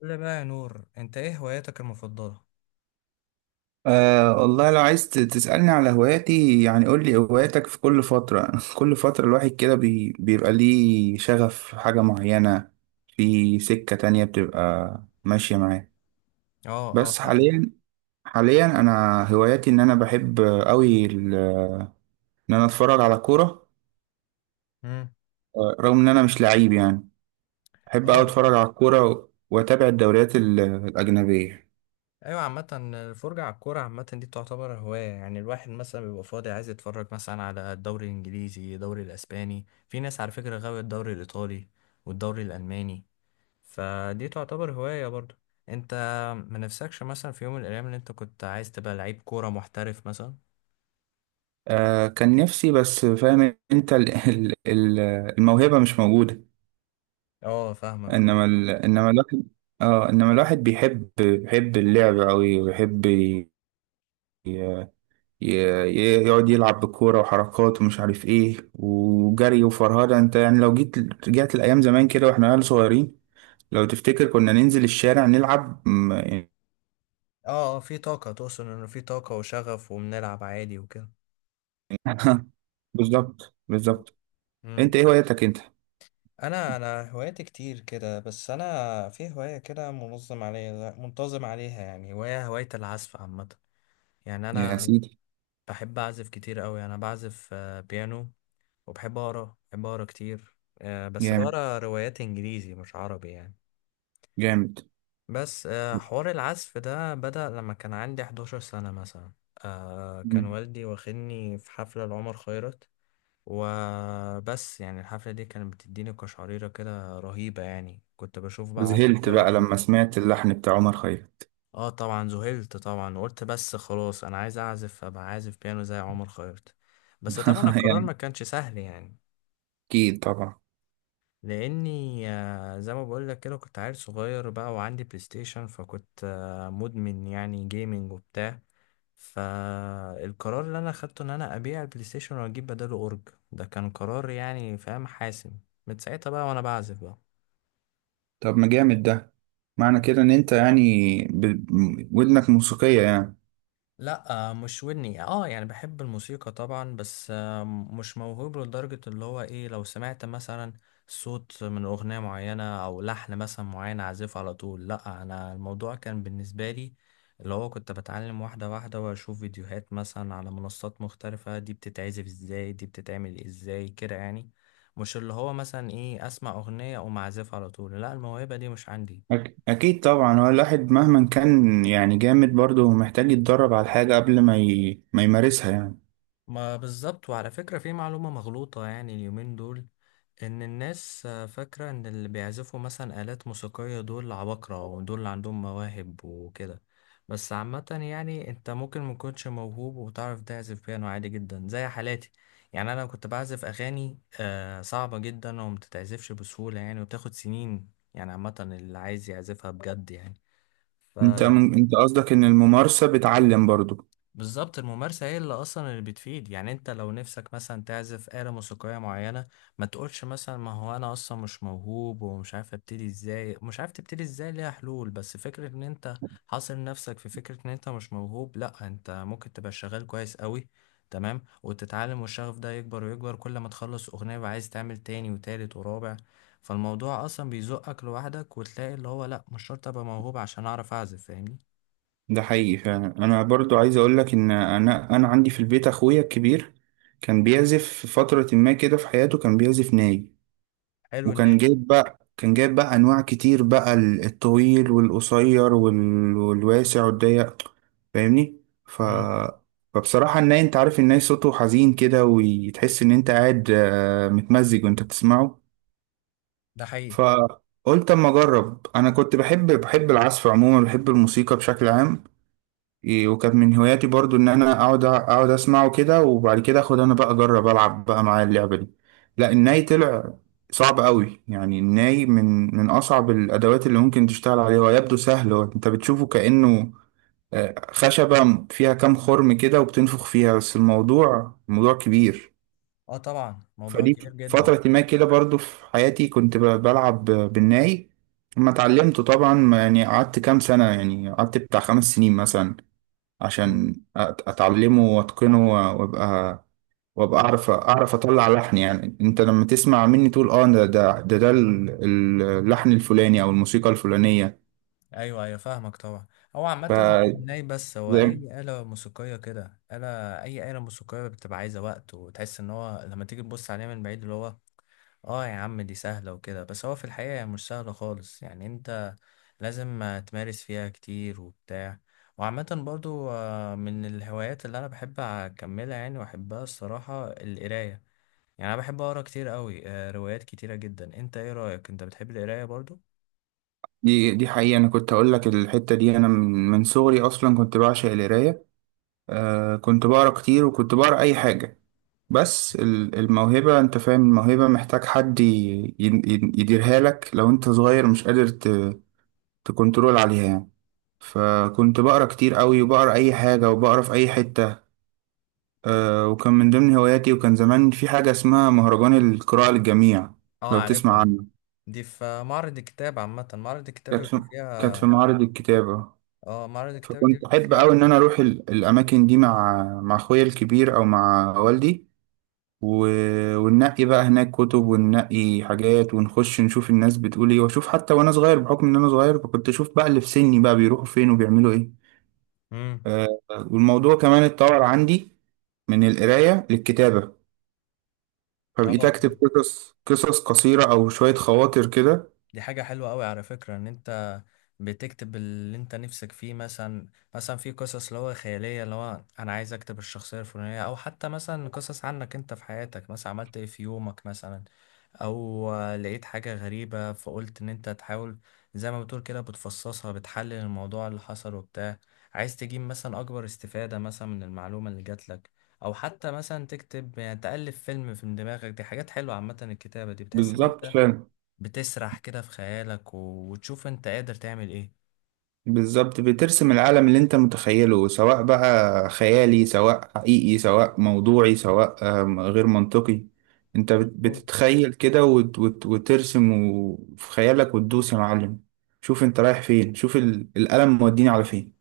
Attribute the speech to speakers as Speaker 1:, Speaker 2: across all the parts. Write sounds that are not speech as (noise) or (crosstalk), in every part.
Speaker 1: قول لي بقى يا نور، انت ايه هواياتك المفضلة؟
Speaker 2: والله لو عايز تسألني على هواياتي يعني قول لي هواياتك في كل فترة (laughs) كل فترة الواحد كده بيبقى ليه شغف في حاجة معينة، في سكة تانية بتبقى ماشية معاه.
Speaker 1: اه
Speaker 2: بس
Speaker 1: فاهم.
Speaker 2: حاليا حاليا أنا هواياتي إن أنا بحب أوي إن أنا أتفرج على كورة.
Speaker 1: امم.
Speaker 2: آه، رغم إن أنا مش لعيب يعني، بحب أوي
Speaker 1: اه
Speaker 2: أتفرج
Speaker 1: اه
Speaker 2: على الكورة وأتابع الدوريات الأجنبية.
Speaker 1: ايوه، عامة الفرجة على الكورة عامة دي تعتبر هواية. يعني الواحد مثلا بيبقى فاضي عايز يتفرج مثلا على الدوري الانجليزي، الدوري الاسباني، في ناس على فكرة غاوية الدوري الايطالي والدوري الالماني، فدي تعتبر هواية برضو. انت ما نفسكش مثلا في يوم من الايام ان انت كنت عايز تبقى لعيب كورة محترف مثلا؟
Speaker 2: أه كان نفسي، بس فاهم أنت الموهبة مش موجودة.
Speaker 1: اه فاهمك، اه.
Speaker 2: انما الواحد، اه انما الواحد بيحب بيحب اللعب قوي ويحب ي... يقعد يلعب بالكوره وحركات ومش عارف ايه وجري وفرهده. انت يعني لو جيت رجعت الايام زمان كده واحنا عيال صغيرين، لو تفتكر كنا ننزل الشارع نلعب يعني.
Speaker 1: اه، في طاقة، تقصد انه في طاقة وشغف وبنلعب عادي وكده.
Speaker 2: (laughs) بالظبط بالظبط.
Speaker 1: مم.
Speaker 2: انت ايه هوايتك انت؟
Speaker 1: انا هواياتي كتير كده، بس انا في هوايه كده منظم عليها، منتظم عليها، يعني هوايه العزف عامه. يعني
Speaker 2: يا
Speaker 1: انا
Speaker 2: سيدي.
Speaker 1: بحب اعزف كتير قوي، انا بعزف بيانو. وبحب اقرا، بحب اقرا كتير، بس
Speaker 2: جامد
Speaker 1: بقرا روايات انجليزي مش عربي يعني.
Speaker 2: جامد.
Speaker 1: بس حوار العزف ده بدأ لما كان عندي 11 سنه مثلا. كان
Speaker 2: مم.
Speaker 1: والدي واخدني في حفله لعمر خيرت، وبس يعني الحفلة دي كانت بتديني قشعريرة كده رهيبة يعني، كنت بشوف بقى عمر
Speaker 2: وذهلت بقى
Speaker 1: خيرت
Speaker 2: لما سمعت اللحن بتاع عمر خيرت.
Speaker 1: اه طبعا ذهلت طبعا، وقلت بس خلاص انا عايز اعزف، ابقى عازف بيانو زي عمر خيرت. بس طبعا
Speaker 2: (laughs)
Speaker 1: القرار
Speaker 2: يعني
Speaker 1: ما كانش سهل يعني،
Speaker 2: اكيد طبعا.
Speaker 1: لاني زي ما بقول لك كده كنت عيل صغير بقى وعندي بلاي ستيشن، فكنت مدمن يعني جيمنج وبتاع. فالقرار اللي انا اخدته ان انا ابيع البلاي ستيشن واجيب بداله اورج، ده كان قرار يعني فاهم حاسم. من ساعتها بقى وانا بعزف بقى.
Speaker 2: طب ما جامد ده، معنى كده ان انت يعني ودنك موسيقية يعني.
Speaker 1: لا مش ودني، اه يعني بحب الموسيقى طبعا، بس مش موهوب لدرجة اللي هو ايه لو سمعت مثلا صوت من أغنية معينة أو لحن مثلا معين أعزفه على طول، لا. أنا الموضوع كان بالنسبة لي اللي هو كنت بتعلم واحدة واحدة وأشوف فيديوهات مثلا على منصات مختلفة، دي بتتعزف ازاي، دي بتتعمل ازاي كده يعني. مش اللي هو مثلا ايه أسمع أغنية أقوم أعزفها على طول، لا، الموهبة دي مش عندي.
Speaker 2: اكيد طبعا، هو الواحد مهما كان يعني جامد برضه محتاج يتدرب على الحاجة قبل ما ما يمارسها يعني.
Speaker 1: ما بالظبط، وعلى فكرة في معلومة مغلوطة يعني اليومين دول، إن الناس فاكرة إن اللي بيعزفوا مثلا آلات موسيقية دول عباقرة ودول اللي عندهم مواهب وكده. بس عامة يعني أنت ممكن مكنتش موهوب وتعرف تعزف بيانو عادي جدا زي حالاتي. يعني أنا كنت بعزف أغاني صعبة جدا ومتتعزفش بسهولة يعني، وبتاخد سنين يعني عامة اللي عايز يعزفها بجد يعني.
Speaker 2: انت قصدك ان الممارسة بتعلم برضه.
Speaker 1: بالظبط، الممارسة هي اللي أصلا اللي بتفيد يعني. أنت لو نفسك مثلا تعزف آلة موسيقية معينة، ما تقولش مثلا ما هو أنا أصلا مش موهوب ومش عارف أبتدي إزاي. مش عارف تبتدي إزاي، ليها حلول، بس فكرة إن أنت حاصر نفسك في فكرة إن أنت مش موهوب، لأ، أنت ممكن تبقى شغال كويس قوي تمام، وتتعلم، والشغف ده يكبر ويكبر كل ما تخلص أغنية وعايز تعمل تاني وتالت ورابع. فالموضوع أصلا بيزقك لوحدك وتلاقي اللي هو لأ، مش شرط أبقى موهوب عشان أعرف أعزف، فاهمني.
Speaker 2: ده حقيقي فعلا. انا برضه عايز اقول لك ان انا عندي في البيت اخويا الكبير كان بيعزف في فترة ما كده في حياته، كان بيعزف ناي.
Speaker 1: حلو إن.
Speaker 2: وكان جايب بقى، كان جايب بقى انواع كتير بقى، الطويل والقصير والواسع والضيق، فاهمني. ف
Speaker 1: مم.
Speaker 2: فبصراحة الناي، انت عارف الناي صوته حزين كده وتحس ان انت قاعد آه، متمزج وانت بتسمعه.
Speaker 1: ده حقيقي.
Speaker 2: فقلت اما اجرب، انا كنت بحب، بحب العزف عموما، بحب الموسيقى بشكل عام. إيه، وكانت من هواياتي برضو ان انا اقعد اسمعه كده، وبعد كده اخد انا بقى اجرب العب بقى معاه اللعبه دي. لا الناي طلع صعب قوي يعني. الناي من اصعب الادوات اللي ممكن تشتغل عليها. هو يبدو سهل، هو انت بتشوفه كانه آه، خشبه فيها كام خرم كده وبتنفخ فيها، بس الموضوع موضوع كبير.
Speaker 1: اه طبعا، موضوع
Speaker 2: فدي
Speaker 1: كبير جدا.
Speaker 2: فتره ما كده برضو في حياتي، كنت بلعب بالناي. لما اتعلمته طبعا يعني قعدت كام سنه، يعني قعدت بتاع خمس سنين مثلا،
Speaker 1: مم.
Speaker 2: عشان اتعلمه واتقنه، وابقى وابقى اعرف، اعرف اطلع لحن. يعني انت لما تسمع مني تقول اه، ده ده ده، اللحن الفلاني او الموسيقى الفلانية.
Speaker 1: ايوه ايوه، فاهمك طبعا. هو
Speaker 2: ف
Speaker 1: عامة ناي، بس هو
Speaker 2: زي-
Speaker 1: اي آلة موسيقية كده، آلة، اي آلة موسيقية بتبقى عايزة وقت، وتحس ان هو لما تيجي تبص عليها من بعيد اللي هو اه يا عم دي سهلة وكده، بس هو في الحقيقة هي مش سهلة خالص يعني، انت لازم تمارس فيها كتير وبتاع. وعامة برضو من الهوايات اللي انا بحب اكملها يعني واحبها الصراحة القراية. يعني انا بحب اقرا كتير قوي، روايات كتيرة جدا. انت ايه رأيك، انت بتحب القراية برضو؟
Speaker 2: دي حقيقة. انا كنت اقول لك الحتة دي، انا من صغري اصلا كنت بعشق القراية. آه كنت بقرا كتير وكنت بقرا اي حاجة. بس الموهبة، انت فاهم، الموهبة محتاج حد يديرها لك. لو انت صغير مش قادر تكنترول عليها يعني. فكنت بقرا كتير قوي، وبقرا اي حاجه، وبقرا في اي حته. أه وكان من ضمن هواياتي، وكان زمان في حاجه اسمها مهرجان القراءه للجميع،
Speaker 1: اه
Speaker 2: لو تسمع
Speaker 1: عارفها،
Speaker 2: عنه.
Speaker 1: دي في معرض الكتاب، عامة معرض الكتاب
Speaker 2: كانت
Speaker 1: بيبقى
Speaker 2: في كانت في
Speaker 1: فيها.
Speaker 2: معرض الكتابه.
Speaker 1: اه معرض الكتاب دي
Speaker 2: فكنت
Speaker 1: بيبقى
Speaker 2: احب
Speaker 1: فيها.
Speaker 2: قوي ان انا اروح الاماكن دي مع اخويا الكبير او مع والدي، و... وننقي بقى هناك كتب وننقي حاجات، ونخش نشوف الناس بتقول ايه، واشوف حتى وانا صغير بحكم ان انا صغير، فكنت اشوف بقى اللي في سني بقى بيروحوا فين وبيعملوا ايه.
Speaker 1: امم.
Speaker 2: آه، والموضوع كمان اتطور عندي من القراية للكتابة، فبقيت
Speaker 1: اه،
Speaker 2: أكتب قصص، قصص قصيرة أو شوية خواطر كده.
Speaker 1: دي حاجة حلوة قوي على فكرة، ان انت بتكتب اللي انت نفسك فيه مثلا، مثلا في قصص اللي هو خيالية اللي هو انا عايز اكتب الشخصية الفلانية، او حتى مثلا قصص عنك انت في حياتك، مثلا عملت ايه في يومك مثلا، او لقيت حاجة غريبة فقلت ان انت تحاول زي ما بتقول كده بتفصصها، بتحلل الموضوع اللي حصل وبتاع، عايز تجيب مثلا اكبر استفادة مثلا من المعلومة اللي جات لك، او حتى مثلا تكتب يعني تألف فيلم في دماغك. دي حاجات حلوة عامة الكتابة دي، بتحس ان
Speaker 2: بالظبط
Speaker 1: انت
Speaker 2: فعلا.
Speaker 1: بتسرح كده في خيالك وتشوف انت قادر تعمل ايه.
Speaker 2: بالظبط بترسم العالم اللي أنت متخيله، سواء بقى خيالي سواء حقيقي سواء موضوعي سواء آم، غير منطقي. أنت
Speaker 1: مظبوط.
Speaker 2: بتتخيل كده وترسم في خيالك وتدوس يا معلم. شوف أنت رايح فين، شوف القلم موديني على فين.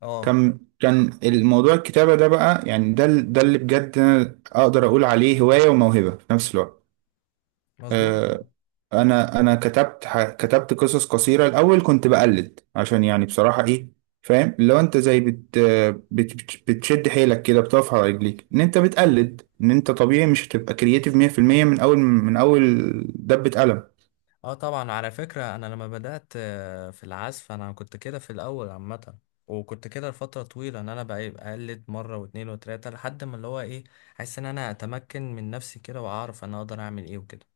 Speaker 1: اه.
Speaker 2: كان الموضوع الكتابة ده بقى يعني، ده اللي بجد أنا أقدر أقول عليه هواية وموهبة في نفس الوقت.
Speaker 1: مظبوط.
Speaker 2: آه، أنا كتبت، كتبت قصص قصيرة. الأول كنت بقلد، عشان يعني بصراحة إيه، فاهم، لو أنت زي بتشد حيلك كده بتقف على رجليك إن أنت بتقلد. إن أنت طبيعي مش هتبقى كرييتيف 100% من أول دبة قلم.
Speaker 1: اه طبعا، على فكرة انا لما بدأت في العزف انا كنت كده في الاول عامة، وكنت كده لفترة طويلة ان انا بقى بقلد مرة واتنين وتلاتة لحد ما اللي هو ايه حاسس ان انا اتمكن من نفسي كده واعرف انا اقدر اعمل ايه وكده.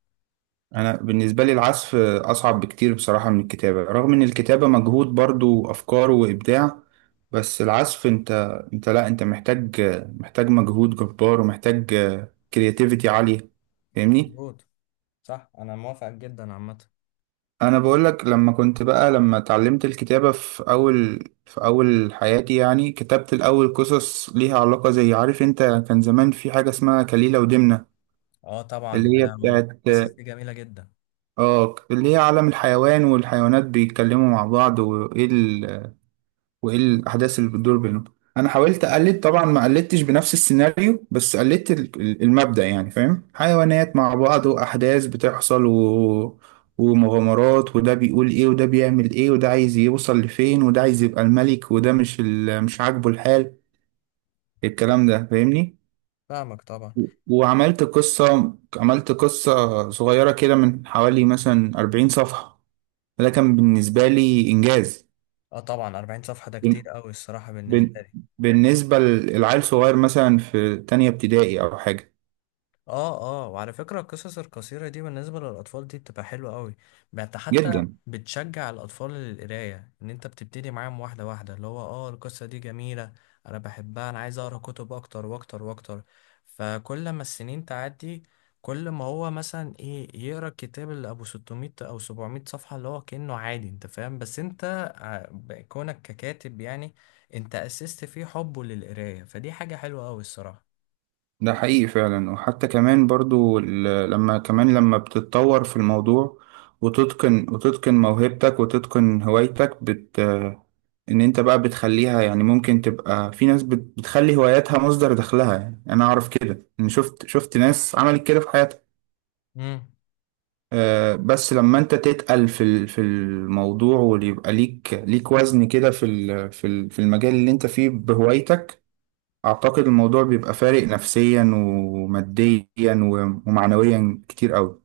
Speaker 2: انا بالنسبه لي العزف اصعب بكتير بصراحه من الكتابه، رغم ان الكتابه مجهود برضو، افكار وابداع. بس العزف انت، انت لا انت محتاج، محتاج مجهود جبار، ومحتاج كرياتيفيتي عاليه، فاهمني.
Speaker 1: مظبوط. صح، انا موافق جدا عامة.
Speaker 2: انا بقول لك، لما كنت بقى لما اتعلمت الكتابه في اول، في اول حياتي يعني، كتبت الاول قصص ليها علاقه، زي عارف انت كان زمان في حاجه اسمها كليله ودمنه،
Speaker 1: اه طبعا، يا
Speaker 2: اللي هي
Speaker 1: لهوي
Speaker 2: بتاعت،
Speaker 1: القصص دي جميلة جدا.
Speaker 2: اه اللي هي عالم الحيوان، والحيوانات بيتكلموا مع بعض، وايه وايه الاحداث اللي بتدور بينهم. انا حاولت اقلد طبعا، ما قلدتش بنفس السيناريو، بس قلدت المبدأ يعني، فاهم، حيوانات مع بعض واحداث بتحصل ومغامرات، وده بيقول ايه وده بيعمل ايه، وده عايز يوصل لفين، وده عايز يبقى الملك، وده مش عاجبه الحال،
Speaker 1: آه،
Speaker 2: الكلام ده فاهمني.
Speaker 1: فاهمك طبعا.
Speaker 2: وعملت قصة، عملت قصة صغيرة كده من حوالي مثلا 40 صفحة. ده كان بالنسبة لي إنجاز.
Speaker 1: اه طبعا 40 صفحة ده كتير
Speaker 2: بن-
Speaker 1: قوي الصراحة
Speaker 2: بن-
Speaker 1: بالنسبة لي.
Speaker 2: بالنسبة للعيل صغير مثلا في تانية ابتدائي أو حاجة.
Speaker 1: اه. اه، وعلى فكرة القصص القصيرة دي بالنسبة للأطفال دي بتبقى حلوة قوي. انت حتى
Speaker 2: جدا،
Speaker 1: بتشجع الأطفال للقراية ان انت بتبتدي معاهم واحدة واحدة، اللي هو اه القصة دي جميلة، انا بحبها، انا عايز اقرا كتب اكتر واكتر واكتر. فكل ما السنين تعدي كل ما هو مثلا ايه يقرا الكتاب اللي ابو 600 او 700 صفحة اللي هو كأنه عادي انت فاهم. بس انت كونك ككاتب يعني، انت اسست فيه حبه للقراية، فدي حاجة حلوة قوي الصراحة.
Speaker 2: ده حقيقي فعلا. وحتى كمان برضو لما كمان لما بتتطور في الموضوع وتتقن، وتتقن موهبتك وتتقن هوايتك، إن أنت بقى بتخليها، يعني ممكن تبقى في ناس بتخلي هواياتها مصدر دخلها. يعني أنا أعرف كده إن شفت، شفت ناس عملت كده في حياتها. آه، بس لما انت تتقل في الموضوع، ويبقى ليك وزن كده في المجال اللي انت فيه بهوايتك، اعتقد الموضوع بيبقى فارق نفسيا وماديا ومعنويا كتير قوي.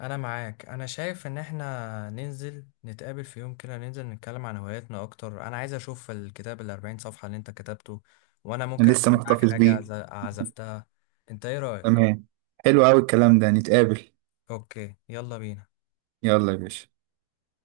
Speaker 1: انا معاك، انا شايف ان احنا ننزل نتقابل في يوم كده، ننزل نتكلم عن هواياتنا اكتر. انا عايز اشوف الكتاب الاربعين صفحة اللي انت كتبته، وانا ممكن
Speaker 2: انا لسه
Speaker 1: اسمعك
Speaker 2: محتفظ
Speaker 1: حاجة
Speaker 2: بيه.
Speaker 1: عزفتها. انت ايه رأيك؟
Speaker 2: تمام، حلو قوي الكلام ده، نتقابل.
Speaker 1: اوكي، يلا بينا.
Speaker 2: يلا يا باشا.